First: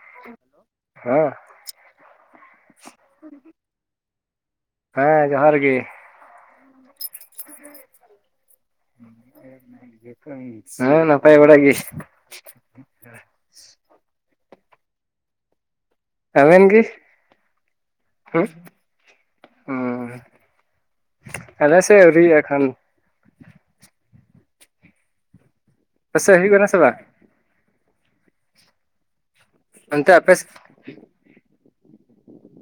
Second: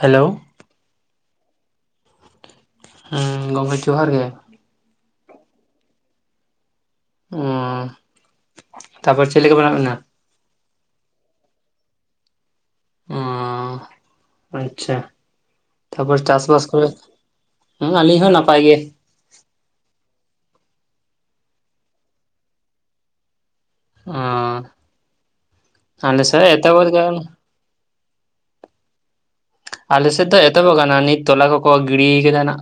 Hello ᱦᱮᱸ ᱦᱮᱸ ᱜᱚᱝᱠᱮ ᱡᱚᱦᱟᱨ ᱜᱮ ᱦᱮᱸ ᱡᱚᱦᱟᱨ ᱜᱮ ᱛᱟᱯᱚᱨ ᱪᱮᱫ ᱞᱮᱠᱟ ᱢᱮᱱᱟᱜ ᱵᱮᱱᱟ? ᱦᱮᱸ ᱱᱟᱯᱟᱭ ᱵᱟᱲᱟ ᱜᱮ ᱟᱪᱪᱷᱟ ᱚ ᱟᱪᱪᱷᱟ ᱛᱟᱯᱚᱨ ᱟᱵᱮᱱ ᱪᱟᱥᱵᱟᱥ ᱜᱮ ᱠᱚᱨᱮ ᱦᱮᱸ ᱟᱹᱞᱤᱧ ᱦᱚᱸ ᱱᱟᱯᱟᱭ ᱜᱮ᱾ ᱦᱚ ᱟᱞᱮ ᱥᱮᱫ ᱟᱹᱣᱨᱤᱭᱟᱜ-ᱟ ᱮᱠᱷᱚᱱ᱾ ᱚᱸ ᱟᱞᱮ ᱟᱯᱮᱥᱮᱫ ᱥᱮᱫ ᱦᱩᱭᱩᱜ ᱠᱟᱱᱟ ᱥᱮ ᱮᱛᱚᱦᱚᱵ ᱵᱟᱝ ᱜᱟᱱ ᱚᱱᱛᱮ ᱟᱞᱮᱥᱮᱫ ᱟᱯᱮ ᱫᱚ ᱥᱮᱫ? ᱮᱛᱚᱦᱚᱵ ᱠᱟᱱᱟ ᱱᱤᱛ ᱛᱚᱞᱟ ᱠᱚᱠᱚ ᱜᱤᱲᱤᱭ ᱠᱟᱫᱟ ᱱᱟᱜ᱾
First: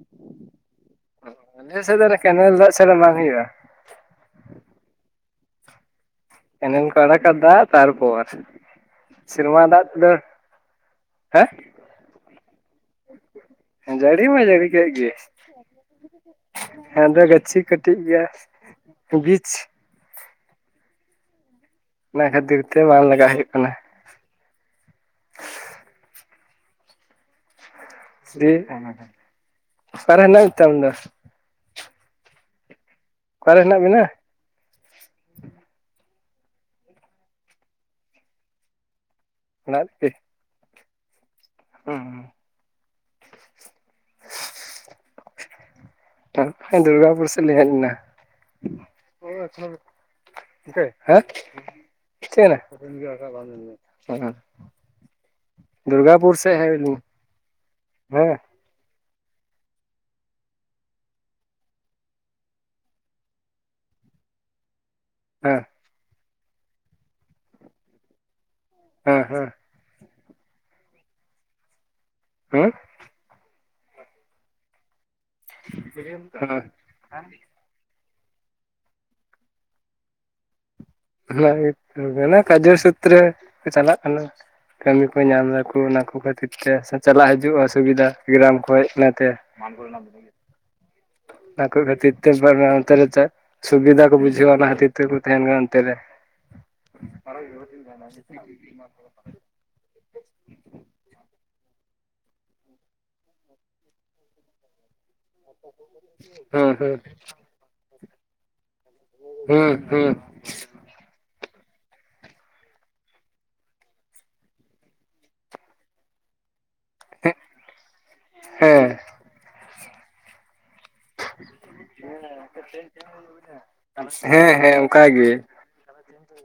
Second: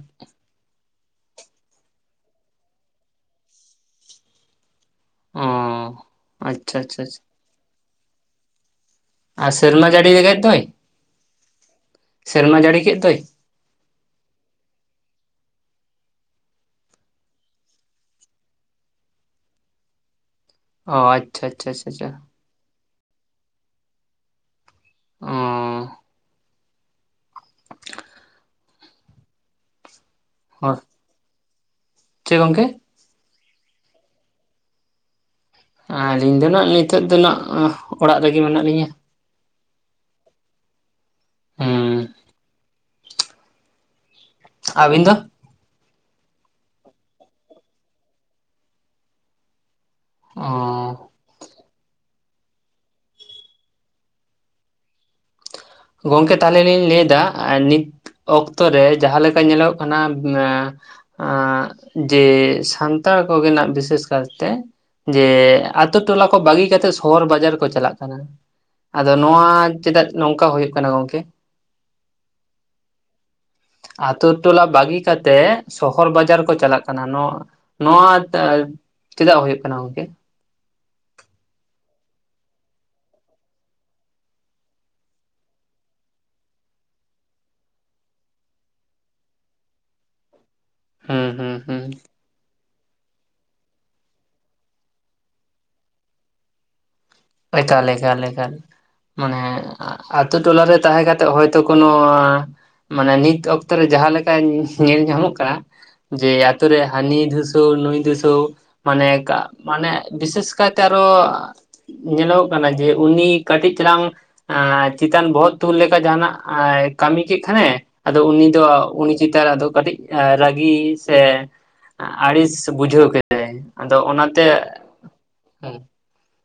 ᱟᱞᱮ ᱥᱮᱫ ᱫᱚ ᱠᱮᱱᱮᱞ ᱫᱟᱜ ᱪᱷᱟᱲᱟ ᱵᱟᱝ ᱦᱩᱭᱩᱜ-ᱟ ᱾ ᱚᱸᱻ ᱠᱮᱱᱮᱞ ᱠᱚ ᱟᱲᱟᱜ-ᱟ ᱫᱟᱜ ᱛᱟᱨ ᱯᱚᱨ ᱟᱨ ᱥᱮᱨᱢᱟ ᱡᱟᱹᱲᱤ ᱫᱟᱜ ᱮᱫ ᱫᱚᱭ ᱥᱮᱨᱢᱟ ᱡᱟᱹᱲᱤ ᱠᱮᱫ ᱫᱚᱭ ᱾ ᱦᱮᱸ ᱡᱟᱹᱲᱤ ᱢᱟᱭ ᱡᱟᱹᱲᱤ ᱠᱮᱫ ᱜᱮ ᱾ [unintelligible] ᱦᱮᱸᱫᱮ ᱜᱟᱹᱪᱷᱤ ᱠᱟᱹᱴᱤᱡ ᱜᱮᱭᱟ ᱵᱤᱪ ᱚ ᱟᱪᱷᱟ ᱪᱷᱟ ᱪᱷᱟ᱾ ᱚᱱᱟ ᱠᱷᱟᱹᱛᱤᱨ ᱛᱮ ᱵᱟᱝ ᱞᱟᱜᱟ ᱦᱩᱭᱩᱜ ᱠᱟᱱᱟ ᱾ ᱚᱸᱻ [unintelligible] ᱚᱠᱟ ᱨᱮ ᱦᱮᱱᱟᱜ ᱢᱮ ᱛᱮ ᱚ ᱟᱢ ᱫᱚ? ᱪᱮᱫ ᱜᱚᱝᱠᱮ ᱚᱠᱟᱨᱮ ᱦᱮᱱᱟᱜ ᱵᱮᱱᱟ? ᱟᱹᱞᱤᱧ ᱫᱚ ᱱᱟᱸᱜ ᱱᱤᱛᱚᱜ ᱫᱚ ᱟᱸᱱᱟᱜ ᱚᱲᱟᱜ ᱨᱮᱜᱮ ᱢᱮᱱᱟᱜ ᱞᱤᱧᱟ ᱾ ᱚᱲᱟᱜ ᱨᱤᱜᱤ ᱦᱩᱸ ᱦᱩ ᱟᱵᱤᱱ ᱫᱚ? ᱛᱟᱨᱯᱚᱨᱮ ᱫᱩᱨᱜᱟᱯᱩᱨ ᱥᱮᱫ ᱞᱤᱧ ᱦᱮᱡᱱᱟ ᱾ ᱚᱸ ᱻ [unintelligible] ᱜᱚᱢᱠᱮ ᱫᱩᱨᱜᱟᱯᱩᱨ ᱥᱮᱫ ᱛᱟᱦᱚᱞᱮ ᱦᱮᱡ ᱞᱤᱧ ᱞᱟᱹᱭᱫᱟ ᱟᱸ ᱱᱤᱛ ᱦᱮᱸ ᱚᱠᱛᱚ ᱨᱮ ᱡᱟᱦᱟᱸ ᱞᱮᱠᱟ ᱧᱮᱞᱚᱜ ᱠᱟᱱᱟ ᱟᱸ ᱡᱮ ᱥᱟᱱᱛᱟᱲ ᱠᱚᱜᱮᱱᱟᱜ ᱵᱤᱥᱮᱥ ᱠᱟᱨᱛᱮ ᱡᱮ ᱦᱮᱸ ᱟᱛᱳ ᱴᱚᱞᱟ ᱠᱚ ᱵᱟᱹᱜᱤ ᱠᱟᱛᱮ ᱥᱚᱦᱚᱨ ᱵᱟᱡᱟᱨ ᱠᱚ ᱪᱟᱞᱟᱜ ᱠᱟᱱᱟ, ᱟᱫᱚ ᱦᱮᱸ ᱱᱚᱣᱟ ᱦᱮᱸ ᱪᱮᱫᱟᱜ ᱱᱚᱝᱠᱟ ᱦᱩᱭᱩᱜ ᱠᱟᱱᱟ ᱜᱚᱝᱠᱮ? [inaudible] ᱟᱹᱛᱳ ᱴᱚᱞᱟ ᱵᱟᱹᱜᱤ ᱠᱟᱛᱮᱜ ᱥᱚᱦᱚᱨ ᱵᱟᱡᱟᱨ ᱠᱚ ᱦᱮᱸ ᱪᱟᱞᱟᱜ ᱠᱟᱱᱟ ᱱᱚ ᱱᱚᱣᱟ [inaudible] ᱪᱮᱫᱟᱜ ᱦᱳᱭᱳᱜ ᱠᱟᱱᱟ ᱜᱚᱝᱠᱮ? [inaudible] ᱠᱟᱡᱮ ᱥᱩᱽᱛᱮᱨᱮ ᱠᱚ ᱪᱟᱞᱟᱜ ᱠᱟᱱᱟ᱾ ᱠᱟᱹᱢᱤ ᱠᱚ ᱧᱟᱢ ᱫᱟᱠᱩ ᱚᱱᱟ ᱠᱚ ᱠᱷᱟᱹᱛᱤᱨ ᱛᱮ ᱥᱮ ᱪᱟᱞᱟᱜ ᱦᱤᱡᱩᱜ ᱚᱥᱩᱵᱤᱫᱟ ᱜᱨᱟᱢ ᱠᱷᱚᱡ ᱤᱱᱟᱹᱛᱮ᱾ [unintelligible] ᱦᱩᱸ ᱦᱩᱸ ᱟᱠᱚ ᱦᱩᱸ ᱠᱷᱟᱹᱛᱤᱨ ᱛᱮ [unintelligible] ᱥᱩᱵᱤᱫᱟ ᱠᱚ ᱵᱩᱡᱷᱟᱹᱣᱟ ᱚᱱᱟ ᱦᱚᱛᱮᱡ ᱛᱮᱠᱚ ᱛᱟᱦᱮᱱ ᱠᱟᱱ [unintelligible] ᱮᱠᱟᱞ ᱮᱠᱟᱞ ᱮᱠᱟᱞ ᱢᱟᱱᱮ ᱟᱛᱩ ᱴᱚᱞᱟ ᱨᱮ ᱛᱟᱦᱮᱸ ᱠᱟ ᱠᱟᱛᱮᱜ ᱦᱚᱭᱛᱳ ᱠᱚᱱᱚ ᱢᱟᱱᱮ ᱱᱤᱛ ᱚᱠᱛᱚ ᱨᱮ ᱡᱟᱦᱟᱸ ᱞᱮᱠᱟ ᱧᱮᱞ ᱧᱟᱢᱚᱜ ᱠᱟᱱᱟ ᱡᱮ ᱟᱛᱳ ᱦᱩᱸ ᱨᱮ ᱦᱩᱸ ᱦᱟᱹᱱᱤ ᱫᱷᱩᱥ ᱛᱳ ᱱᱩᱭ ᱫᱤᱥᱟᱹᱣ ᱢᱟᱱᱮ ᱠᱟ ᱦᱩᱸ ᱢᱟᱱᱮ ᱦᱩᱸ ᱵᱤᱥᱮᱥ ᱠᱟᱭᱛᱮ ᱟᱨᱚ ᱧᱮᱞᱚᱜᱚᱜ ᱠᱟᱱᱟ ᱡᱮ ᱩᱱᱤ ᱠᱟᱹᱴᱤᱡ ᱪᱟᱞᱟᱝ ᱟᱸ ᱪᱤᱛᱟᱱ ᱵᱚᱦᱚᱜ ᱛᱩᱞ ᱞᱮᱠᱷᱟᱱ ᱡᱟᱦᱟᱸᱱᱟᱜ ᱮᱸ ᱠᱟᱹᱢᱤ ᱠᱤᱜ ᱠᱷᱟᱱᱮ ᱟᱫᱚ ᱩᱱᱤ ᱫᱚ ᱦᱮᱸ ᱩᱱᱤ ᱪᱮᱛᱟᱱ ᱟᱫᱚ ᱠᱟᱹᱴᱤᱡ ᱨᱟᱹᱜᱤ ᱥᱮ ᱟᱹᱲᱤᱥ ᱵᱩᱡᱷᱟᱹᱣ ᱠᱮᱫᱟᱭ ᱟᱫᱚ ᱚᱱᱟᱛᱮ ᱦᱮᱸ ᱦᱮᱸ ᱚᱱᱠᱟ ᱜᱮ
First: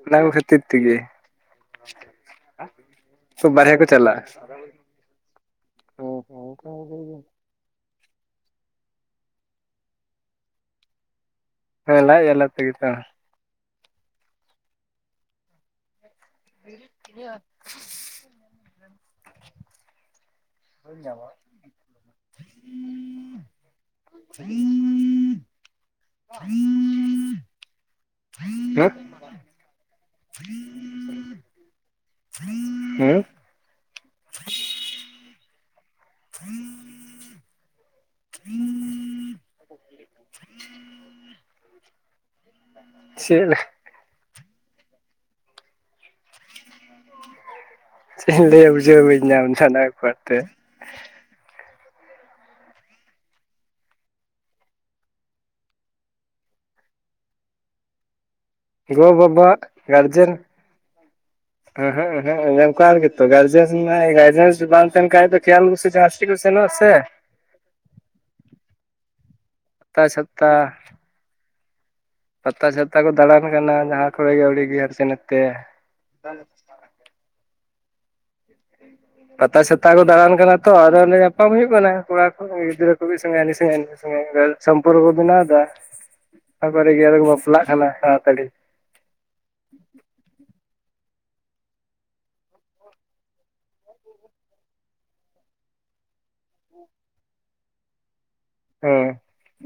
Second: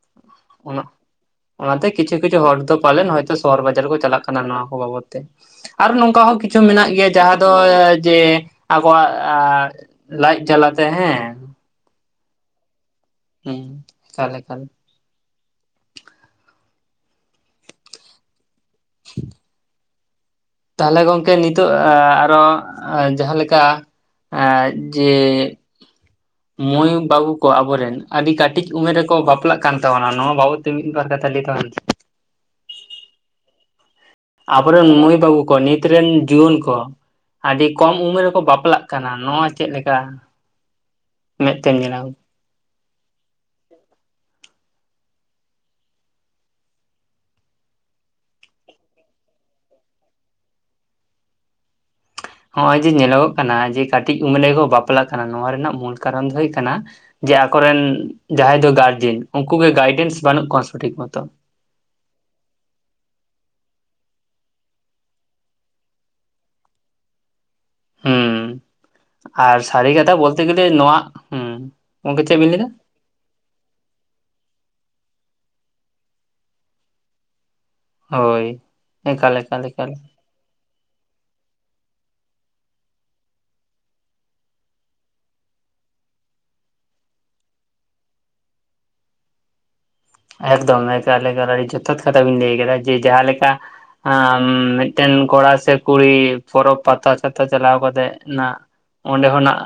ᱚᱱᱟ ᱠᱚ ᱠᱷᱟᱹᱛᱤᱨ ᱚᱱᱟ ᱛᱤᱜᱤ ᱚᱱᱟᱛᱮ ᱠᱤᱪᱷᱩ ᱠᱤᱪᱷᱩ ᱦᱚᱲ ᱫᱚ ᱯᱟᱞᱮᱱ ᱦᱚᱭᱛᱚ ᱥᱚᱦᱚᱨ ᱵᱟᱨᱦᱮ ᱵᱟᱡᱟᱨ ᱠᱚ ᱪᱟᱞᱟᱜᱼᱟ ᱪᱟᱞᱟᱜ ᱠᱟᱱᱟ ᱱᱚᱣᱟ ᱠᱚ ᱵᱟᱵᱚᱛ ᱛᱮ᱾ ᱟᱨᱚ ᱱᱚᱝᱠᱟ ᱦᱚᱸ ᱠᱤᱪᱷᱩ ᱢᱮᱱᱟᱜ ᱜᱮᱭᱟ ᱡᱟᱦᱟᱸ ᱫᱚ ᱡᱮ ᱟᱵᱚᱣᱟᱜ ᱞᱟᱡ ᱡᱟᱞᱟᱛᱮ ᱦᱮᱸ ᱦᱮᱸ ᱞᱟᱡ ᱡᱟᱞᱟ ᱛᱮᱜᱮ ᱛᱚ, ᱦᱩᱸ, ᱛᱟᱦᱞᱮ ᱠᱷᱟᱱ [inaudible] [inaudible] ᱛᱟᱦᱞᱮ ᱜᱚᱝᱠᱮ ᱱᱤᱛᱳᱜ ᱮᱸ ᱟᱨᱚ ᱮᱸ ᱡᱟᱦᱟᱸ ᱞᱮᱠᱟ ᱮᱸ ᱡᱮ ᱢᱳᱭ ᱵᱟᱹᱵᱩ ᱠᱚ ᱟᱵᱚᱨᱮᱱ ᱟᱹᱰᱤ ᱠᱟᱹᱴᱤᱡ ᱦᱮᱸ ᱩᱢᱮᱨ ᱨᱮᱠᱚ ᱵᱟᱯᱞᱟᱜ ᱠᱟᱱ ᱛᱟᱵᱚᱱᱟ ᱱᱚᱣᱟ ᱵᱟᱵᱚᱛ ᱛᱮ ᱢᱤᱫ ᱵᱟᱨ ᱠᱟᱛᱷᱟ ᱞᱮ ᱛᱟᱵᱚᱱ ᱵᱤᱱ᱾ ᱦᱩᱸ? ᱟᱵᱚᱨᱮᱱ ᱢᱟᱹᱭ ᱵᱟᱹᱵᱩ ᱠᱚ ᱱᱤᱛ ᱨᱮᱱ ᱡᱩᱣᱟᱹᱱ ᱠᱚ ᱟᱹᱰᱤ ᱠᱚᱢ ᱩᱢᱮᱨ ᱠᱚ ᱵᱟᱯᱞᱟᱜ ᱠᱟᱱᱟ ᱱᱚᱣᱟ ᱪᱮᱫ ᱞᱮᱠᱟ ᱢᱮᱫ ᱛᱮᱢ ᱧᱮᱞᱟ? ᱪᱮᱫ? ᱪᱮᱜ ᱤᱧ ᱞᱟᱹᱭᱟ ᱵᱩᱡᱷᱟᱹᱣ ᱵᱟᱹᱧ ᱧᱟᱢ ᱫᱟ ᱚᱱᱟ [inaudible] ᱛᱮ᱾ ᱦᱚᱸᱜ-ᱚᱭ ᱡᱮ ᱧᱮᱞᱚᱜᱚᱜ ᱠᱟᱱᱟ ᱡᱮ ᱠᱟᱹᱴᱤᱡ ᱩᱢᱞᱮ ᱠᱚ ᱵᱟᱯᱞᱟᱜ ᱠᱟᱱᱟ, ᱱᱚᱣᱟ ᱨᱮᱱᱟᱜ ᱢᱩᱞ ᱠᱟᱨᱚᱱ ᱫᱚ ᱦᱩᱭ ᱠᱟᱱᱟ ᱡᱮ ᱟᱠᱚᱨᱮᱱ ᱡᱟᱦᱟᱸᱭ ᱫᱚ ᱜᱚ ᱜᱟᱨᱡᱮᱱ ᱩᱱᱠᱩ ᱵᱟᱵᱟᱣᱟᱜ ᱜᱮ ᱜᱟᱭᱰᱮᱱᱥ ᱜᱟᱨᱡᱮᱱ ᱵᱟᱹᱱᱩᱜ ᱠᱚᱣᱟ ᱥᱚᱴᱷᱤᱠ ᱢᱚᱛᱚ᱾ ᱮᱸ-ᱦᱮᱸᱜ ᱮᱸ-ᱦᱮᱸᱜ [inaudible] ᱜᱮᱛᱚ ᱜᱟᱨᱡᱮᱱ ᱱᱟ ᱜᱟᱨᱡᱮᱱ ᱡᱩᱫᱤ ᱵᱟᱝ ᱛᱟᱦᱮᱱ ᱠᱷᱟᱡ ᱫᱚ [inaudible] [inaudible] ᱥᱮᱱᱚᱜ-ᱟ ᱥᱮ᱾ ᱦᱩᱸ ᱟᱨ ᱥᱟᱹᱨᱤ ᱯᱟᱛᱟ ᱠᱟᱛᱷᱟ ᱵᱚᱞᱛᱮ ᱪᱷᱟᱛᱟ ᱜᱮᱞᱮ ᱱᱚᱣᱟ, ᱦᱩᱸ᱾ ᱜᱚᱝᱠᱮ ᱪᱮᱫ ᱵᱤᱱ ᱞᱟᱹᱭᱫᱟ ᱯᱟᱛᱟ ᱪᱷᱟᱛᱟ ᱠᱚ ᱫᱟᱬᱟᱱ ᱠᱟᱱᱟ ᱡᱟᱦᱟᱸ ᱠᱚᱨᱮ ᱜᱮ ᱟᱹᱣᱲᱤ ᱜᱤ ᱦᱟᱱᱛᱮ ᱱᱟᱛᱮ᱾ ᱦᱳᱭ᱾ ᱮᱠᱟᱞ ᱯᱟᱛᱟ ᱮᱠᱟᱞ ᱪᱷᱟᱛᱟ ᱮᱠᱟᱞ ᱠᱚ ᱫᱟᱬᱟᱱ ᱠᱟᱱᱟ ᱛᱚ ᱟᱫᱚ ᱚᱸᱰᱮ ᱧᱟᱯᱟᱢ ᱦᱩᱭᱩᱜ ᱠᱟᱱᱟ ᱠᱚᱲᱟ ᱠᱚ᱾ ᱜᱤᱫᱨᱟᱹ ᱠᱚ ᱢᱤᱫ ᱥᱚᱸᱜᱮ ᱦᱟᱱᱤ ᱥᱚᱸᱜᱮ ᱱᱩᱭ ᱥᱚᱸᱜᱮ, [inaudible] ᱥᱚᱢᱯᱚᱨᱠᱚ ᱵᱮᱱᱟᱣ ᱫᱟ᱾ ᱛᱟᱨᱯᱚᱨᱮ ᱜᱮ ᱟᱫᱚ ᱠᱚ ᱵᱟᱯᱞᱟᱜ ᱠᱟᱱᱟ ᱛᱟᱲᱟᱛᱟᱲᱤ᱾ ᱮᱠᱫᱚᱢ ᱮᱠᱟᱞ ᱮᱠᱟᱞ ᱟᱹᱰᱤ ᱡᱚᱛᱷᱟᱛ ᱠᱟᱛᱷᱟ ᱵᱤᱱ ᱞᱟᱹᱭ ᱠᱟᱫᱟ ᱡᱮ ᱡᱟᱦᱟᱸ ᱞᱮᱠᱟ ᱟᱸ ᱢᱤᱫᱴᱮᱱ ᱠᱚᱲᱟ ᱥᱮ ᱠᱩᱲᱤ ᱯᱚᱨᱚᱵᱽ ᱯᱟᱛᱟ ᱪᱷᱟᱛᱟ ᱪᱟᱞᱟᱣ ᱠᱟᱛᱮᱫ ᱚᱱᱟᱜ ᱦᱮᱸ ᱚᱸᱰᱮ ᱠᱷᱚᱱᱟᱜ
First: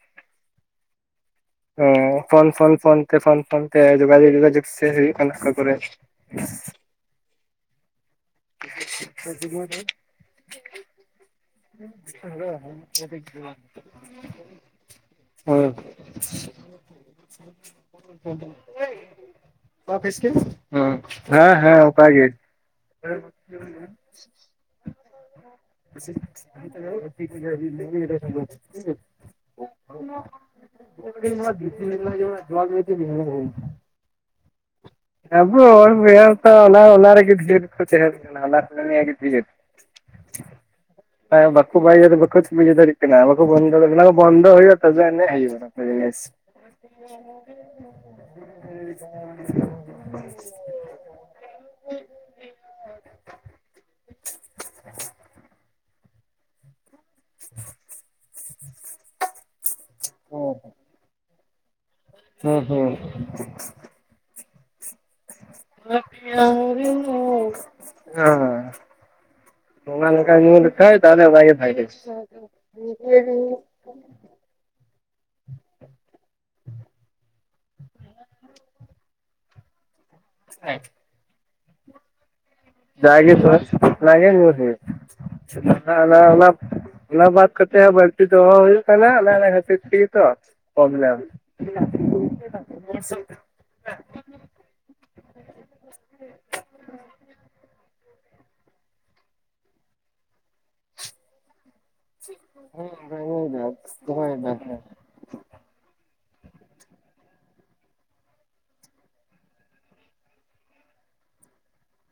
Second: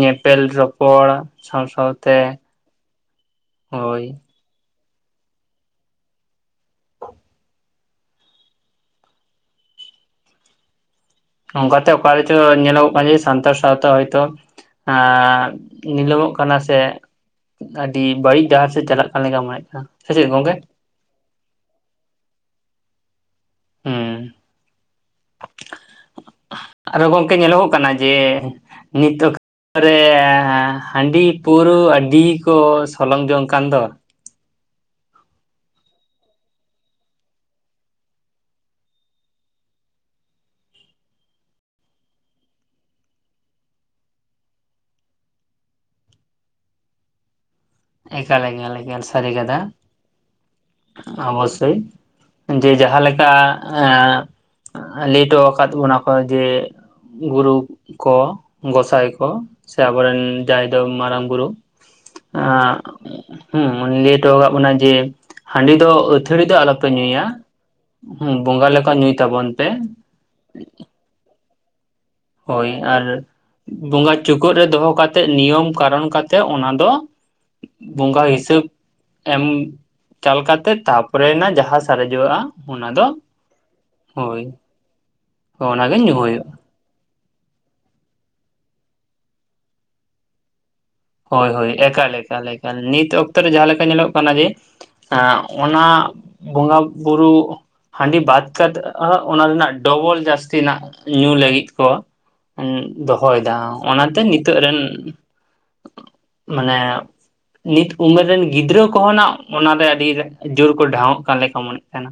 ᱧᱮᱯᱮᱞ ᱨᱚᱯᱚᱲ ᱥᱟᱶ ᱚ ᱥᱟᱶᱛᱮ ᱯᱷᱳᱱ ᱯᱷᱳᱱ ᱯᱷᱳᱱ ᱛᱮ ᱯᱷᱳᱱ ᱯᱷᱳᱱ ᱛᱮ ᱦᱳᱭ ᱡᱳᱜᱟᱡᱳᱜ ᱡᱳᱜᱟᱡᱳᱜ ᱥᱮ ᱦᱩᱭᱩᱜ ᱠᱟᱱᱟ ᱚᱠᱟ ᱠᱚᱨᱮ᱾ [inaudible] ᱚᱱᱠᱟᱛᱮ ᱚᱠᱟᱨᱮᱪᱚ ᱧᱮᱞᱚᱜᱚᱜ ᱠᱟᱱᱟ ᱡᱮ ᱥᱟᱱᱛᱟᱲ ᱥᱟᱶᱛᱟ ᱦᱚᱭᱛᱚ ᱦᱩᱸ ᱮᱸᱜ ᱱᱤᱞᱟᱹᱢᱚᱜ ᱠᱟᱱᱟ ᱥᱮ [inaudible] ᱟᱹᱰᱤ ᱵᱟᱹᱲᱤᱡ ᱰᱟᱦᱟᱨ ᱥᱮᱫ ᱪᱟᱞᱟᱜ ᱠᱟᱱ ᱞᱮᱠᱟ ᱢᱚᱱᱮᱜ ᱠᱟᱱᱟ ᱥᱮ ᱪᱮᱫ ᱜᱚᱝᱠᱮ ᱦᱮᱸ ᱦᱮᱸ ᱚᱱᱠᱟ ᱜᱮ᱾ ᱦᱩᱸ᱾ ᱟᱨᱚ ᱜᱚᱝᱠᱮ ᱧᱮᱞᱚᱜᱚᱜ [inaudible] ᱨᱮᱻ ᱦᱟᱺᱰᱤ ᱯᱟᱹᱣᱨᱟᱹ ᱟᱹᱰᱤ ᱠᱚ ᱥᱚᱞᱚᱝ ᱡᱚᱝ ᱠᱟᱱᱟᱱ ᱫᱚ᱾ [inaudible] [inaudible] [inaudible] ᱵᱟᱠᱚ [inaudible] ᱵᱟᱠᱚ ᱵᱩᱡᱷᱟᱹᱣ ᱫᱟᱲᱮᱜ ᱠᱟᱱᱟ ᱵᱟᱠᱚ ᱵᱚᱱᱫᱚ, ᱚᱱᱟᱠᱚ ᱵᱚᱱᱫᱚ ᱦᱩᱭᱩᱜᱼᱟ ᱛᱚᱵᱮ ᱟᱱᱤᱡ ᱦᱩᱭᱩᱜ-ᱟ ᱚᱱᱟ᱾ [inaudible] ᱮᱠᱟᱞ ᱮᱠᱟᱞ ᱮᱠᱟᱞ ᱥᱟᱹᱨ ᱠᱟᱛᱷᱟ᱾ ᱚᱵᱚᱥᱥᱳᱭ ᱡᱮ ᱡᱟᱦᱟᱸ ᱞᱮᱠᱟ ᱮᱸ ᱞᱟᱹᱭ ᱦᱚᱴᱚ ᱟᱠᱟᱫ ᱵᱚᱱᱟ ᱠᱚ ᱡᱮ ᱜᱩᱨᱩ ᱠᱚ ᱜᱚᱸᱥᱟᱭ ᱠᱚ ᱥᱮ ᱟᱵᱚᱨᱮᱱ ᱡᱟᱦᱟᱸᱭ ᱫᱚ ᱢᱟᱨᱟᱝ ᱵᱩᱨᱩ᱾ ᱦᱮᱸ ᱦᱮᱸ᱾ ᱩᱱᱤ ᱞᱟᱹᱭ ᱦᱚᱴᱚ ᱟᱠᱟᱫ ᱵᱚᱱᱟᱭ ᱡᱮ ᱦᱟᱺᱰᱤ ᱫᱚ ᱟᱹᱛᱷᱟᱹᱲᱤᱡ ᱫᱚ ᱟᱞᱚᱯᱮ ᱧᱩᱭᱟ᱾ ᱦᱩᱸ ᱦᱮᱸ ᱵᱚᱸᱜᱟ ᱞᱮᱠᱟ ᱧᱩᱭ ᱛᱟᱵᱚᱱ ᱯᱮ᱾ ᱚᱱᱟ ᱞᱮᱠᱟ ᱧᱩ ᱞᱮᱠᱷᱟᱡ ᱛᱟᱦᱚᱞᱮ ᱵᱟᱭ ᱜᱮ ᱵᱷᱟᱜᱮ ᱦᱳᱭ ᱟᱨ ᱵᱚᱸᱜᱟ ᱪᱩᱠᱟᱹᱜ ᱨᱮ ᱫᱚᱦᱚ ᱠᱟᱛᱮᱜ, ᱱᱤᱭᱚᱢ ᱠᱟᱨᱚᱱ ᱠᱟᱛᱮᱜ ᱚᱱᱟ ᱫᱚ ᱵᱚᱸᱜᱟ ᱦᱤᱥᱟᱹᱵ ᱮᱢ ᱪᱟᱞ ᱠᱟᱛᱮ ᱛᱟᱯᱚᱨᱮᱭᱮᱱᱟ ᱡᱟᱦᱟᱸ ᱥᱟᱨᱮᱡᱚᱜᱣᱟᱜᱼᱟ᱾ ᱡᱟ ᱜᱮ ᱥᱟᱨᱮᱡ ᱚᱱᱟ ᱜᱮ ᱧᱩᱭ ᱦᱚᱭᱩᱜ-ᱟ᱾ ᱚᱱᱟᱜᱮ ᱡᱟᱦᱟᱸ ᱧᱩ ᱚᱱᱟ ᱚᱱᱟ ᱦᱩᱭᱩᱜᱼᱟ ᱚᱱᱟ ᱵᱟᱫ ᱠᱟᱛᱮ ᱦᱟ ᱵᱟᱹᱲᱛᱤ ᱫᱚᱦᱚ ᱦᱩᱭᱩᱜ ᱠᱟᱱᱟ ᱚᱱᱮ ᱚᱱᱟ ᱠᱷᱟᱹᱛᱤᱨ ᱛᱮᱜᱮ ᱛᱚ᱾ ᱯᱨᱚᱵᱞᱮᱢ ᱦᱳᱭ ᱦᱳᱭ, ᱮᱠᱟᱞᱮᱠᱟ ᱞᱮᱠᱟ᱾ ᱱᱤᱛ ᱚᱠᱛᱚ ᱨᱮ ᱡᱟᱦᱟᱸᱮ ᱞᱮᱠᱟ ᱧᱮᱞᱚᱜ ᱠᱟᱱᱟ ᱡᱮ ᱦᱮᱸ ᱚᱱᱟ ᱵᱚᱸᱜᱟ ᱵᱩᱨᱩ ᱦᱟᱺᱰᱤ ᱵᱟᱫ ᱠᱟ ᱠᱟᱛᱮᱜ ᱦᱟ ᱚᱱᱟ ᱨᱮᱱᱟᱜ ᱰᱚᱵᱚᱞ ᱡᱟᱹᱥᱛᱤ ᱱᱟᱜ ᱧᱩ ᱞᱟᱹᱜᱤᱫ ᱠᱚ ᱦᱮᱸ ᱫᱚᱦᱚᱭᱮᱫᱟ ᱚᱱᱟᱛᱮ ᱫᱚᱦᱚᱭᱮᱫᱟ ᱱᱤᱛᱳᱜ ᱦᱮᱸ ᱨᱮᱱ ᱢᱟᱱᱮ ᱱᱤᱛ ᱩᱢᱮᱨ ᱨᱮᱱ ᱜᱤᱫᱽᱨᱟᱹ ᱠᱚᱦᱚᱸ ᱱᱟᱜ ᱚᱱᱟᱨᱮ ᱟᱹᱰᱤ ᱡᱳᱨ ᱠᱚ ᱰᱷᱟᱶᱚᱜ ᱠᱟᱱ ᱞᱮᱠᱟ ᱢᱚᱱᱮᱜ ᱠᱟᱱᱟ᱾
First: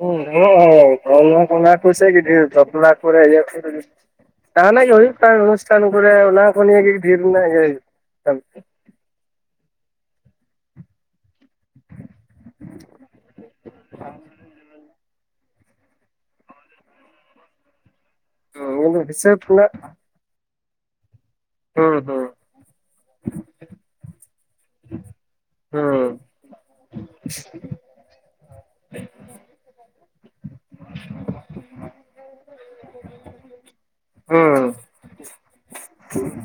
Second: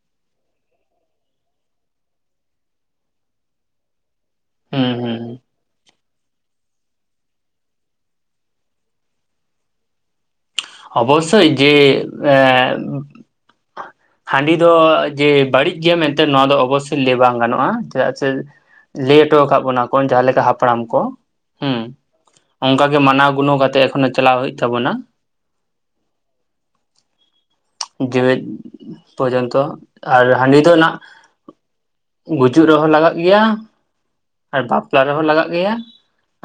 ᱦᱩᱸ ᱦᱚᱸᱜ ᱦᱚᱸ ᱚᱱ ᱚᱱᱟ ᱠᱚ ᱥᱮ ᱜᱮ ᱰᱷᱮᱨ ᱫᱚ᱾ ᱵᱟᱯᱞᱟ ᱠᱚ ᱨᱮ ᱤᱭᱟᱹ ᱠᱚᱨᱮ ᱡᱟᱦᱟᱱᱟᱜ ᱜᱮ ᱦᱩᱸ ᱦᱩᱭᱩᱜ ᱦᱩᱸ ᱠᱟᱱ ᱚᱱᱩᱥᱴᱷᱟᱱ ᱠᱚᱨᱮ ᱚᱱᱟ ᱠᱚ ᱱᱤᱭ ᱜᱮ ᱰᱷᱮᱨ ᱨᱮᱱᱟᱜ ᱜᱮ ᱠᱟᱱ ᱛᱟᱦᱮᱸᱫ᱾ ᱚᱵᱚᱥᱥᱳᱭ ᱡᱮ ᱮ ᱦᱟᱺᱰᱤ ᱫᱚ ᱡᱮ ᱵᱟᱹᱲᱤᱡ ᱜᱮᱭᱟ ᱢᱮᱱᱛᱮ ᱱᱚᱣᱟ ᱫᱚ ᱚᱵᱚᱥᱥᱳᱭ ᱞᱮᱟᱹᱭ ᱵᱟᱝ ᱜᱟᱱᱚᱜᱼᱟ᱾ ᱪᱮᱫᱟᱜ ᱥᱮ ᱦᱩᱭᱩᱜ ᱞᱟᱹᱭ ᱦᱚᱴᱚ ᱦᱤᱥᱟᱹᱵ ᱟᱠᱟᱫ ᱨᱮᱱᱟᱜ ᱵᱚᱱᱟ ᱠᱚ ᱡᱟᱦᱟᱸ ᱞᱮᱠᱟ ᱦᱟᱯᱲᱟᱢ ᱠᱚ᱾ ᱦᱩᱸ᱾ ᱚᱱᱠᱟ ᱜᱮ ᱢᱟᱱᱟᱣ ᱜᱩᱱᱟᱹᱣ ᱠᱟᱛᱮᱜ ᱮᱠᱷᱚᱱᱚ ᱪᱟᱞᱟᱣ ᱦᱩᱭᱩᱜ ᱛᱟᱵᱚᱱᱟ᱾ ᱦᱩᱸ᱾ ᱡᱮᱣᱮᱫ ᱯᱚᱨᱡᱚᱱᱛᱚ ᱟᱨ ᱦᱟᱺᱰᱤ ᱫᱚ ᱱᱟᱜ ᱜᱩᱡᱩᱜ ᱨᱮᱦᱚᱸ ᱞᱟᱜᱟᱜ ᱜᱮᱭᱟ ᱟᱨ ᱦᱩᱸ ᱵᱟᱯᱞᱟ ᱨᱮᱦᱚᱸ ᱞᱟᱜᱟᱜ ᱜᱮᱭᱟ᱾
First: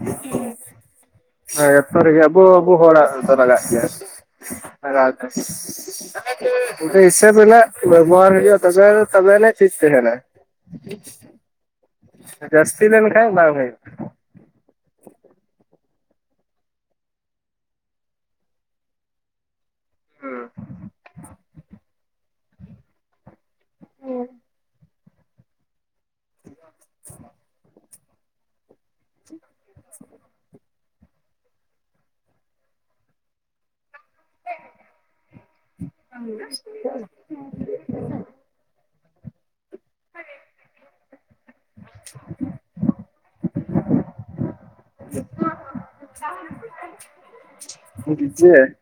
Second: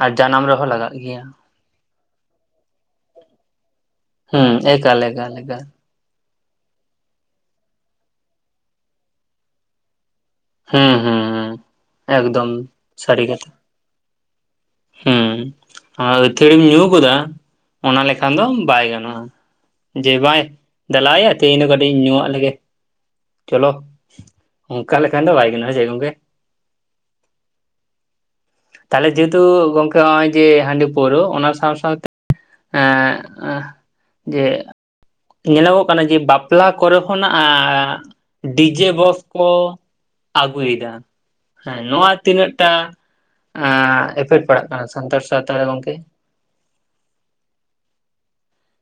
ᱟᱨ ᱡᱟᱱᱟᱢ ᱨᱮᱦᱚᱸ ᱞᱟᱜᱟᱜ ᱜᱮᱭᱟ᱾ ᱦᱮᱸ ᱡᱚᱛᱚ ᱨᱮᱜᱮ ᱟᱵᱚ ᱟᱵᱚ ᱦᱚᱲᱟᱜ ᱫᱚ ᱞᱟᱜᱟᱜ ᱜᱮᱭᱟ ᱦᱩᱸ ᱮᱠᱟᱞ ᱞᱟᱜᱟᱣ ᱫᱚ᱾ ᱮᱠᱟᱞ ᱮᱠᱟᱞ ᱡᱩᱫᱤ ᱦᱤᱥᱟᱹᱵ ᱨᱮᱱᱟᱜ ᱵᱮᱵᱚᱦᱟᱨ ᱦᱩᱭᱩᱜᱼᱟ ᱛᱚᱵᱮ ᱛᱚᱵᱮᱱᱤᱡ ᱴᱷᱤᱠ ᱛᱟᱦᱮᱱᱟ᱾ ᱦᱩᱸ ᱦᱩᱸ᱾ ᱮᱠᱫᱚᱢ ᱡᱟᱹᱥᱛᱤ ᱥᱟᱹᱨᱤ ᱞᱮᱱᱠᱷᱟᱱ ᱠᱟᱛᱷᱟ᱾ ᱵᱟᱝ ᱦᱩᱭᱩᱜᱼᱟ ᱦᱩᱸ ᱟᱨ ᱟᱹᱛᱷᱟᱹᱲᱤᱢ ᱧᱩ ᱜᱚᱫᱟ ᱚᱱᱟ ᱞᱮᱠᱷᱟᱱ ᱫᱚ ᱵᱟᱭ ᱜᱟᱱᱚᱜ-ᱟ᱾ ᱡᱮ ᱵᱟᱝᱭᱟ ᱫᱞᱟᱭᱭᱟ ᱛᱮᱦᱮᱧ ᱫᱚ ᱠᱟᱹᱴᱤᱡ ᱤᱧ ᱧᱩᱣᱟᱜ ᱞᱮᱜᱮ᱾ ᱪᱚᱞᱚ ᱚᱱᱠᱟ ᱞᱮᱠᱷᱟᱱ ᱫᱚ ᱵᱟᱭ ᱜᱟᱱᱚᱜᱼᱟ ᱥᱮ ᱪᱮᱫ ᱜᱚᱝᱠᱮ᱾ [inaudible] ᱛᱟᱞᱦᱮ ᱡᱮᱦᱮᱛᱩ ᱜᱚᱝᱠᱮ ᱱᱚᱜᱼᱚᱭ ᱡᱮ ᱦᱟᱸᱰᱤ ᱯᱩᱨᱟᱹ ᱚᱱᱟ ᱥᱟᱶ ᱥᱟᱶᱛᱮ ᱮᱸᱜ ᱡᱮ ᱧᱮᱞᱚᱜᱚᱜ ᱠᱟᱱᱟ ᱡᱮ ᱵᱟᱯᱞᱟ ᱠᱚᱨᱮ ᱠᱷᱚᱱᱟᱜ ᱟᱸ ᱰᱤᱡᱮ ᱵᱚᱠᱥ ᱠᱚ ᱟᱜᱩᱭᱩᱭᱮᱫᱟ᱾ ᱦᱮᱸ ᱱᱚᱣᱟ ᱛᱤᱱᱟᱹᱜ ᱴᱟ ᱟᱸ ᱮᱯᱷᱮᱠᱴ ᱯᱟᱲᱟᱜ ᱠᱟᱱᱟ ᱥᱟᱱᱛᱟᱲ ᱥᱟᱶᱛᱟ ᱨᱮ ᱜᱚᱝᱠᱮ? [unintelligible]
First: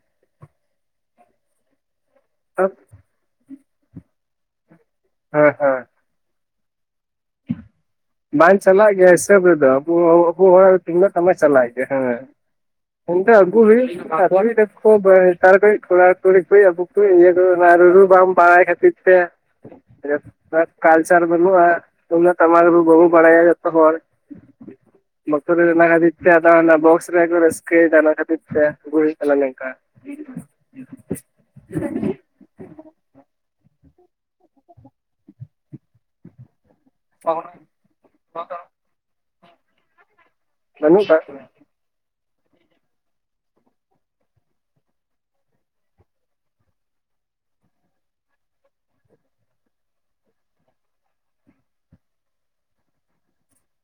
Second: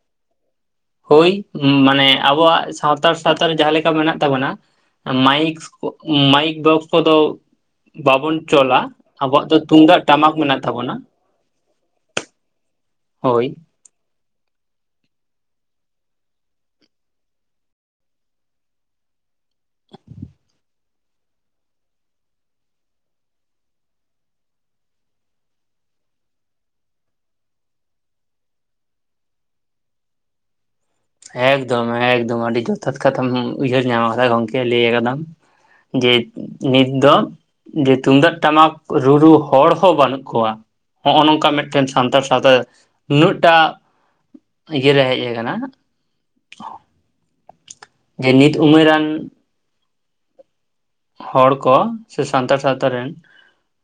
ᱦᱳᱭ ᱢᱟᱱᱮ ᱟᱵᱚᱣᱟᱜ ᱥᱟᱶᱛᱟᱲ ᱥᱟᱶᱛᱟᱨᱮ ᱡᱟᱦᱟᱸ ᱞᱮᱠᱟ ᱢᱮᱱᱟᱜ ᱛᱟᱵᱚᱱᱟ ᱦᱮᱸ ᱢᱟᱭᱤᱠᱥ ᱦᱮᱸ ᱢᱟᱭᱤᱠ ᱵᱚᱠᱥ ᱠᱚᱫᱚ ᱵᱟᱵᱚᱱ ᱵᱟᱝᱧ ᱪᱚᱞᱟ ᱪᱟᱞᱟᱜ ᱜᱮᱭᱟ ᱦᱤᱥᱟᱹᱵ ᱟᱵᱚᱣᱟᱜ ᱫᱚ ᱨᱮᱫᱚ᱾ ᱟᱵᱚ ᱛᱩᱢᱫᱟᱜ ᱴᱟᱢᱟᱠ ᱟᱵᱚ ᱢᱮᱱᱟᱜ ᱦᱚᱲᱟᱜ ᱛᱟᱵᱚᱱᱟ ᱛᱩᱢᱫᱟᱹᱜ ᱴᱟᱢᱟᱠ ᱪᱟᱞᱟᱜ ᱜᱮᱭᱟ ᱦᱮᱸ᱾ ᱚᱱᱰᱮ ᱦᱳᱭ ᱟᱜᱩ ᱦᱩᱭᱮᱱ ᱟᱨ [unintelligible] ᱠᱚᱲᱟ ᱠᱩᱤ ᱠᱩᱭᱤᱡ ᱟᱵᱚ ᱠᱩᱭᱤᱡ ᱤᱭᱟᱹ ᱠᱚ ᱚᱱᱟ ᱨᱩ ᱨᱩ ᱵᱟᱢ ᱵᱟᱲᱟᱭ ᱠᱷᱟᱹᱛᱤᱨ ᱛᱮ [unintelligible] ᱠᱟᱞᱪᱟᱨ ᱵᱟᱹᱱᱩᱜᱼᱟ, ᱛᱩᱢᱫᱟᱜ ᱴᱟᱢᱟᱠᱩ ᱵᱟᱵᱚ ᱵᱟᱲᱟᱭᱟ ᱡᱚᱛᱚ ᱦᱚᱲ᱾ [inaudible] ᱵᱟᱠᱟ ᱨᱮᱱ ᱚᱱᱟ ᱠᱷᱟᱭᱤᱨ ᱛᱮ ᱟᱫᱚ ᱦᱟᱱᱮ ᱵᱚᱠᱥ ᱨᱮᱠᱚ ᱨᱟᱥᱠᱟᱭᱫᱟ ᱚᱱᱟ ᱠᱷᱟᱛᱤᱨ ᱛᱮ ᱟᱜᱩ ᱦᱩᱭᱩᱜ ᱠᱟᱱᱟ ᱱᱮᱝᱠᱟ᱾ [inaudible] ᱮᱠᱫᱚᱢ ᱮᱠᱫᱚᱢ ᱟᱹᱰᱤ ᱡᱚᱛᱷᱟᱛ ᱠᱟᱛᱷᱟᱢ ᱩᱭᱦᱟᱹᱨ ᱧᱟᱢ ᱠᱟᱫᱟ ᱜᱚᱢᱠᱮ ᱞᱟᱹᱭ ᱟᱠᱟᱫᱟᱢ᱾ ᱡᱮ ᱱᱤᱛ ᱫᱚ ᱡᱮ ᱛᱩᱢᱫᱟᱹᱜ ᱴᱟᱢᱟᱠ ᱨᱩ ᱨᱩ ᱦᱚᱲ ᱦᱚᱸ ᱵᱟᱹᱱᱩᱜ ᱠᱚᱣᱟ᱾ ᱵᱟᱹᱱᱩᱜ ᱦᱚᱸᱜᱼᱚ ᱠᱟᱜ ᱠᱚᱣᱟ ᱱᱚᱝᱠᱟ ᱢᱤᱫᱴᱟᱱ ᱮᱠᱮᱱ ᱥᱟᱱᱛᱟᱲ ᱥᱟᱶᱛᱟ ᱱᱩᱱᱟᱹᱜᱴᱟ ᱤᱭᱟᱹᱨᱮ ᱦᱮᱡ ᱞᱮᱱᱟ [unintelligible] ᱡᱮ ᱱᱤᱛ ᱩᱢᱟᱹᱨᱟᱱ ᱦᱚᱲ ᱠᱚ ᱥᱮ ᱥᱟᱱᱛᱟᱲ ᱥᱟᱶᱛᱟ ᱨᱮᱱ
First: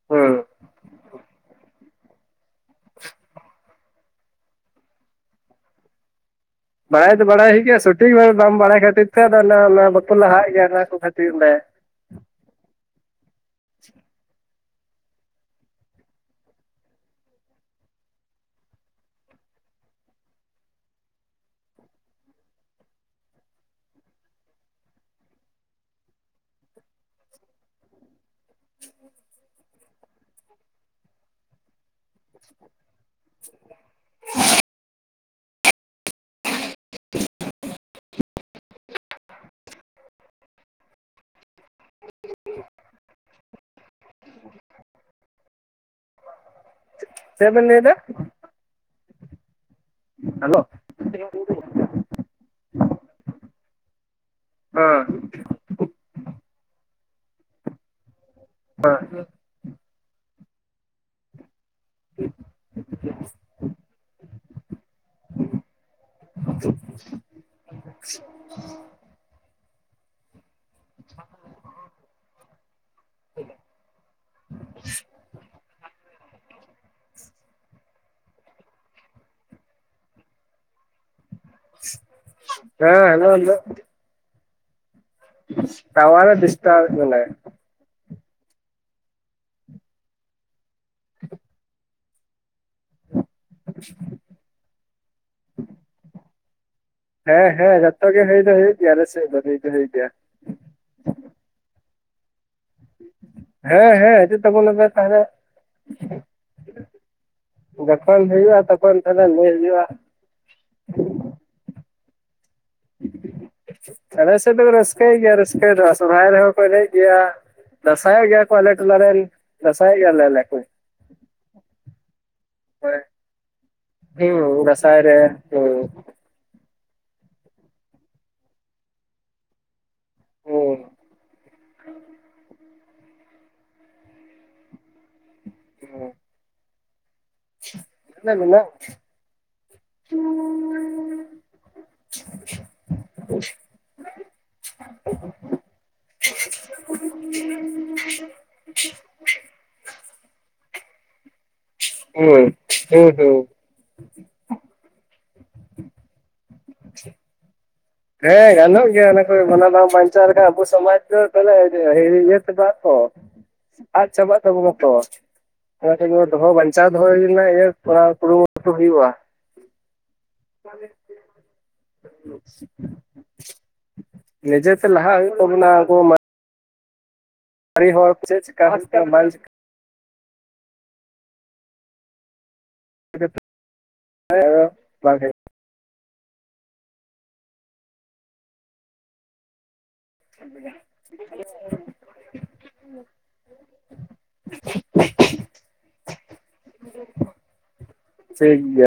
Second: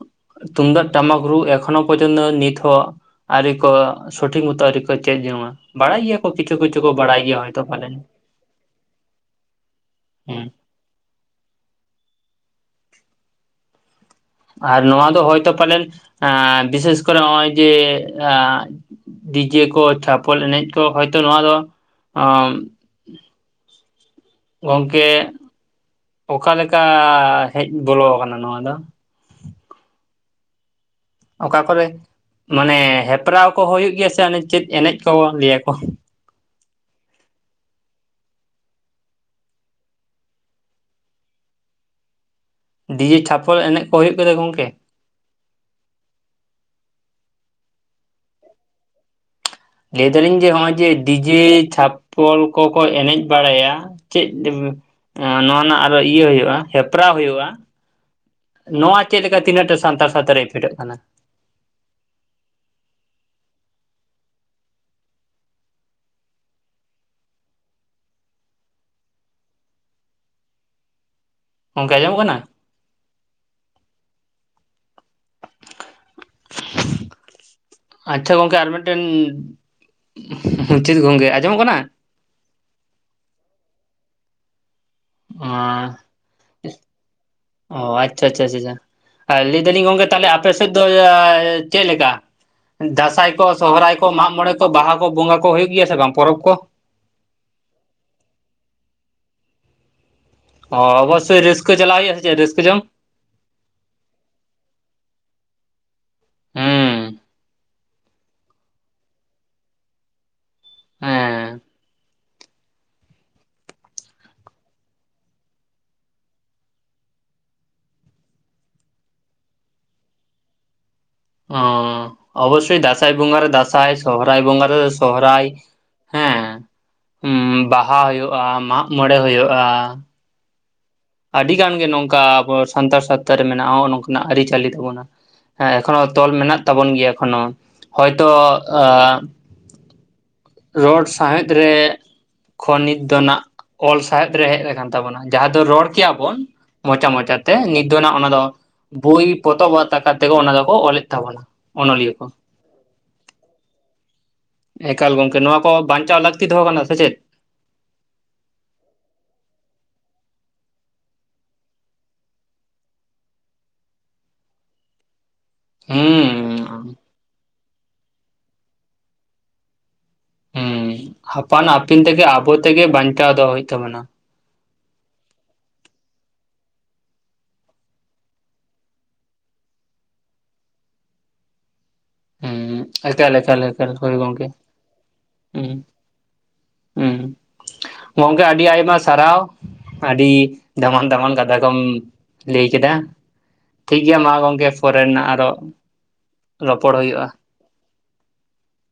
ᱦᱩᱸ ᱛᱩᱢᱫᱟᱜ ᱴᱟᱢᱟᱠ ᱨᱩ ᱮᱠᱷᱚᱱᱚ ᱯᱚᱨᱡᱚᱱᱛᱚ ᱱᱤᱛ ᱦᱚᱸ ᱟᱹᱣᱨᱤ ᱠᱚ ᱥᱚᱴᱷᱤᱠ ᱩᱛᱟᱹᱨᱟ ᱠᱚ ᱪᱮᱫ ᱡᱚᱝᱟ ᱵᱟᱲᱟᱭ ᱜᱮᱭᱟ ᱠᱤᱪᱷᱩ ᱠᱤᱪᱷᱩ ᱠᱚ ᱵᱟᱲᱟᱭ ᱫᱚ ᱵᱟᱲᱟᱭ ᱦᱚᱭᱛᱚ ᱦᱩᱭᱩᱜ ᱜᱮᱭᱟ ᱯᱟᱞᱮᱱ ᱥᱚᱴᱷᱤᱠ ᱵᱷᱟᱵᱮ ᱵᱟᱢ ᱵᱟᱲᱟᱭ ᱠᱷᱟᱹᱛᱤᱨ ᱛᱮ ᱟᱫᱚ ᱚᱱᱟ ᱵᱟᱠᱚ ᱞᱟᱦᱟᱜ ᱦᱮᱸ ᱜᱮᱭᱟ ᱚᱱᱟ ᱠᱚ ᱠᱷᱟᱹᱛᱤᱨ ᱟᱨ ᱱᱚᱣᱟ ᱫᱚ ᱦᱚᱭᱛᱳ ᱯᱟᱞᱮᱱ ᱵᱤᱥᱮᱥ ᱠᱚᱨᱮ ᱱᱚᱜᱼᱚᱭ ᱡᱮ ᱰᱤᱡᱮ ᱠᱚ ᱪᱷᱟᱯᱚᱞ ᱮᱱᱮᱡ ᱠᱚ ᱦᱚᱭᱛᱚ ᱱᱚᱣᱟ ᱫᱚ ᱚ ᱜᱚᱝᱠᱮ ᱚᱠᱟᱞᱮᱠᱟ ᱦᱮᱡ ᱵᱚᱞᱚᱣ ᱟᱠᱟᱱᱟ ᱱᱚᱣᱟ ᱫᱚ᱾ ᱚᱠᱟ ᱠᱚᱨᱮ ᱢᱟᱱᱮ ᱦᱮᱯᱨᱟᱣ ᱠᱚ ᱦᱩᱭᱩᱜ ᱜᱮᱭᱟ ᱥᱮ ᱚᱱᱮ ᱪᱮᱫ ᱮᱱᱮᱡ ᱠᱚ ᱞᱟᱹᱭᱟᱠᱚ᱾ ᱰᱤᱡᱮ ᱪᱷᱟᱯᱚᱞ ᱮᱱᱮᱡ ᱠᱚ ᱦᱩᱭᱩᱜ ᱜᱮᱫᱚ ᱜᱚᱝᱠᱮ ᱪᱮᱫ ᱵᱮᱱ ᱞᱟᱹᱭᱮᱫᱟ? ᱞᱟᱹᱭ ᱫᱟᱞᱤᱧ ᱡᱮ ᱦᱮᱞᱳ ᱱᱚᱜᱼᱚᱭ ᱡᱮ ᱰᱤᱡᱮ ᱪᱷᱟᱯᱚᱞ ᱠᱚᱠᱚ ᱮᱱᱮᱡ ᱵᱟᱲᱟᱭᱟ ᱪᱮᱫ ᱦᱮᱸ ᱱᱚᱣᱟ ᱨᱮᱱᱟᱜ ᱟᱨᱚ ᱤᱭᱟᱹ ᱦᱩᱭᱩᱜᱼᱟ ᱦᱮᱯᱨᱟᱣ ᱦᱩᱭᱩᱜᱼᱟ᱾ ᱱᱚᱣᱟ ᱪᱮᱫᱞᱮᱠᱟ ᱛᱤᱱᱟᱹᱜᱴᱟ ᱥᱟᱱᱛᱟᱲ ᱥᱟᱶᱛᱟ ᱨᱮ ᱯᱷᱮᱰᱚᱜ ᱠᱟᱱᱟ᱾ [unintelligible] [unintelligible] [unintelligible] ᱚᱱᱠᱟ ᱚᱸᱡᱚᱢᱚᱜ ᱠᱟᱱᱟ? [unintelligible] [unintelligible] ᱟᱪᱪᱷᱟ ᱜᱚᱝᱠᱮ ᱟᱨ ᱢᱤᱫᱴᱮᱱ, ᱪᱤᱛ ᱜᱚᱝᱠᱮ ᱟᱸᱡᱚᱢᱚᱜ ᱠᱟᱱᱟ? ᱦᱮᱸ ᱦᱮᱞᱚ ᱦᱮᱞᱚ᱾ ᱦᱟᱸ ᱴᱟᱣᱟᱨ ᱮ ᱰᱤᱥᱴᱟᱵᱮᱫ ᱵᱮᱱᱟᱭ ᱚ ᱟᱪᱪᱷᱟ ᱟᱪᱪᱷᱟ ᱟᱪᱪᱷᱟ ᱟᱪᱪᱷᱟ ᱞᱟᱹᱭ ᱫᱟᱞᱤᱧ ᱜᱚᱝᱠᱮ ᱛᱟᱦᱮᱞᱮ, ᱟᱯᱮ ᱥᱮᱫ ᱫᱚ ᱪᱮᱫ ᱞᱮᱠᱟ? ᱫᱟᱸᱥᱟᱭ ᱠᱚ ᱥᱚᱦᱨᱟᱭ ᱠᱚ ᱢᱟᱜ ᱢᱚᱬᱮ ᱠᱚ ᱵᱟᱦᱟ ᱠᱚ ᱵᱚᱸᱜᱟ ᱠᱚ ᱦᱩᱭᱩᱜ ᱜᱮᱭᱟ ᱥᱮ ᱵᱟᱝ ᱯᱚᱨᱚᱵᱽ ᱠᱚ? ᱦᱮᱸ ᱦᱮᱸ ᱡᱚᱛᱚ ᱜᱮ ᱦᱩᱭ ᱫᱚ ᱦᱩᱭᱩᱜ ᱜᱮᱭᱟ ᱟᱞᱮ ᱥᱮᱫ ᱫᱚ ᱦᱩᱭ ᱫᱚ ᱦᱩᱭᱩᱜ ᱜᱮᱭᱟ᱾ ᱚ ᱚᱵᱚᱥᱥᱚᱭ ᱨᱟᱹᱥᱠᱟᱹ ᱪᱟᱞᱟᱣ ᱦᱩᱭᱩᱜᱼᱟ ᱥᱮ ᱪᱮᱫ ᱨᱟᱹᱥᱠᱟᱹ ᱡᱚᱝ? ᱦᱮᱸ ᱦᱮᱸ ᱦᱤᱡᱩᱜ ᱛᱟᱵᱚᱱ ᱞᱮᱯᱮ ᱛᱟᱦᱚᱞᱮ᱾ ᱦᱩᱸ ᱡᱚᱠᱷᱚᱱ ᱦᱩᱭᱩᱜᱼᱟ ᱛᱚᱠᱷᱚᱱ ᱛᱟᱦᱚᱞᱮ ᱞᱟᱹᱭ ᱦᱩᱭᱩᱜᱼᱟ᱾ ᱦᱮᱸ [unintelligible] ᱟᱞᱮ ᱥᱮᱫ ᱫᱚ ᱨᱟᱹᱥᱠᱟᱹᱭ ᱜᱮᱭᱟ ᱨᱟᱹᱥᱠᱟᱹ ᱫᱚ ᱥᱚᱨᱚᱦᱟᱭ ᱨᱮᱦᱚᱸ ᱠᱚ ᱮᱱᱮᱡ ᱜᱮᱭᱟ᱾ ᱫᱟᱸᱥᱟᱭ ᱜᱮᱭᱟ ᱠᱚ ᱟᱞᱮ ᱴᱚᱞᱟ ᱫᱟᱸᱥᱟᱭ ᱜᱮᱭᱟ ᱞᱮ ᱟᱞᱮ᱾ ᱚ ᱚᱵᱚᱥᱥᱚᱭ ᱫᱟᱸᱥᱟᱭ ᱵᱚᱸᱜᱟ ᱨᱮ ᱫᱟᱸᱥᱟᱭ ᱥᱚᱦᱨᱟᱭ ᱦᱩᱸ ᱵᱚᱸᱜᱟ ᱨᱮ ᱫᱟᱸᱥᱟᱭ ᱥᱚᱦᱨᱟᱭ ᱦᱩᱸ ᱦᱮᱸ ᱵᱟᱦᱟ ᱦᱩᱭᱩᱜᱼᱟ ᱢᱟᱜ ᱢᱚᱬᱮ ᱦᱩᱭᱩᱜᱼᱟ᱾ ᱦᱩᱸ ᱟᱰᱤ ᱜᱟᱱ ᱜᱮ ᱱᱚᱝᱠᱟ ᱵᱚᱥᱼᱼ ᱥᱟᱱᱛᱟᱲ ᱥᱟᱶᱛᱟ ᱨᱮ ᱢᱮᱱᱟᱜ-ᱟ ᱚ ᱱᱚᱝᱠᱟ ᱱᱟᱜ ᱟᱹᱨᱤ ᱪᱟᱹᱞᱤ ᱛᱟᱵᱚᱱᱟ ᱦᱮᱸ ᱮᱠᱷᱚᱱᱚ ᱦᱩᱸ ᱛᱚᱞ ᱢᱮᱱᱟᱜᱼᱼ ᱛᱟᱵᱚᱱ ᱜᱮᱭᱟ ᱮᱠᱷᱚᱱᱚ ᱦᱚᱭᱛᱟ ᱚᱜᱼᱼ ᱢᱮᱱᱟᱜ ᱨᱚᱲ ᱥᱟᱶᱦᱮᱫᱽ ᱨᱮᱼᱼ ᱠᱷᱚᱱ ᱱᱤᱛ ᱫᱚ ᱱᱟᱜ, ᱚᱞ ᱥᱟᱶᱦᱮᱫ ᱨᱮ ᱦᱮᱡ ᱟᱠᱟᱱ ᱛᱟᱵᱚᱱᱟ ᱡᱟᱦᱟᱸ ᱫᱚ ᱨᱚᱲᱼᱼ ᱠᱮᱜ-ᱟ ᱵᱚᱱ ᱢᱚᱪᱟ ᱢᱚᱪᱟ ᱛᱮ ᱱᱤᱛ ᱫᱚ ᱱᱟᱜ ᱚᱱᱟ ᱫᱚᱼᱼ ᱵᱳᱭ ᱯᱚᱛᱚᱵᱽ ᱟᱠᱟ ᱛᱮᱜᱮ ᱚᱱᱟ ᱫᱚᱠᱚ ᱚᱞᱮᱫ ᱛᱟᱵᱚᱱᱟ᱾ ᱚᱱᱚᱞᱤᱭᱟᱹ ᱠᱚ ᱦᱳᱭ, ᱦᱩᱸ ᱦᱩᱸ᱾ ᱮᱠᱟᱞ ᱜᱚᱝᱠᱮ, ᱱᱚᱣᱟ ᱠᱚ ᱵᱟᱧᱪᱟᱣ ᱞᱟᱠᱛᱤ ᱫᱚᱦᱚ ᱠᱟᱱᱟ ᱥᱮ ᱪᱮᱫ! ᱦᱮᱸ ᱜᱟᱱᱚᱜ ᱜᱮᱭᱟ ᱚᱱᱟ ᱠᱚ ᱚᱱᱟ ᱵᱟᱢ‌ ᱵᱟᱧᱪᱟᱣ ᱨᱮᱠᱷᱟᱡ‌ ᱟᱵᱩ ᱥᱚᱢᱟᱪ ᱫᱚ ᱛᱟᱦᱚᱞᱮ ᱤᱨᱮ ᱤᱭᱟᱹ ᱪᱟᱵᱟᱜ ᱛᱚ ᱾ ᱟᱫ ᱪᱟᱵᱟᱜ ᱛᱟᱵᱚᱱᱟ ᱛᱚ᱾ ᱚᱱᱟ ᱛᱮᱜᱮ ᱫᱚᱦᱚ ᱦᱩᱸ ᱵᱟᱧᱪᱟᱣ ᱫᱚᱦᱚᱭ ᱨᱮᱱᱟᱜ ᱤᱭᱟᱹ ᱠᱚᱨᱟᱣ ᱠᱩᱨᱩᱢᱩᱴᱩ ᱦᱩᱭᱩᱜᱼᱟ᱾ ᱦᱩᱸ, ᱟᱯᱟᱱ ᱟᱹᱯᱤᱱ ᱛᱮᱜᱮ ᱟᱵᱚ ᱛᱮᱜᱮ ᱵᱟᱧᱪᱟᱣ ᱫᱚᱦᱟ ᱦᱩᱭᱩᱜ ᱛᱟᱵᱚᱱᱟ᱾ ᱱᱤᱡᱮ ᱛᱮ ᱞᱟᱦᱟ ᱦᱩᱭᱩᱜ ᱛᱟᱵᱚᱱᱟ ᱟᱵᱚ ᱢᱟᱸ ᱟᱲᱤ ᱦᱚᱲ ᱠᱚ ᱪᱮᱜ ᱪᱮᱠᱟᱜ ᱵᱟᱝ ᱪᱮ ᱦᱩᱸ ᱪᱮᱠᱟ ᱮᱠᱟᱞ ᱮᱠᱟᱞ ᱮᱠᱟᱞ, ᱦᱳᱭ ᱜᱚᱝᱠᱮ᱾ ᱴᱷᱤᱠ ᱩᱸ, ᱩᱸ, ᱜᱚᱝᱠᱮ ᱟᱰᱤ ᱟᱭᱢᱟ ᱥᱟᱨᱦᱟᱣ᱾ ᱟᱰᱤ ᱫᱟᱢᱟᱱ ᱫᱟᱢᱟᱱ ᱠᱟᱛᱷᱟ ᱠᱚᱢ ᱞᱟᱹᱭ ᱠᱮᱫᱟ᱾ ᱴᱷᱤᱠ ᱜᱮᱭᱟ ᱢᱟ ᱜᱚᱝᱠᱮ ᱯᱚᱨᱮ ᱱᱟᱜ ᱟᱨᱚ ᱯᱚᱲ ᱦᱩᱭᱩᱜᱼᱟ ᱾ ᱥᱮᱠ ᱜᱮᱭᱟ᱾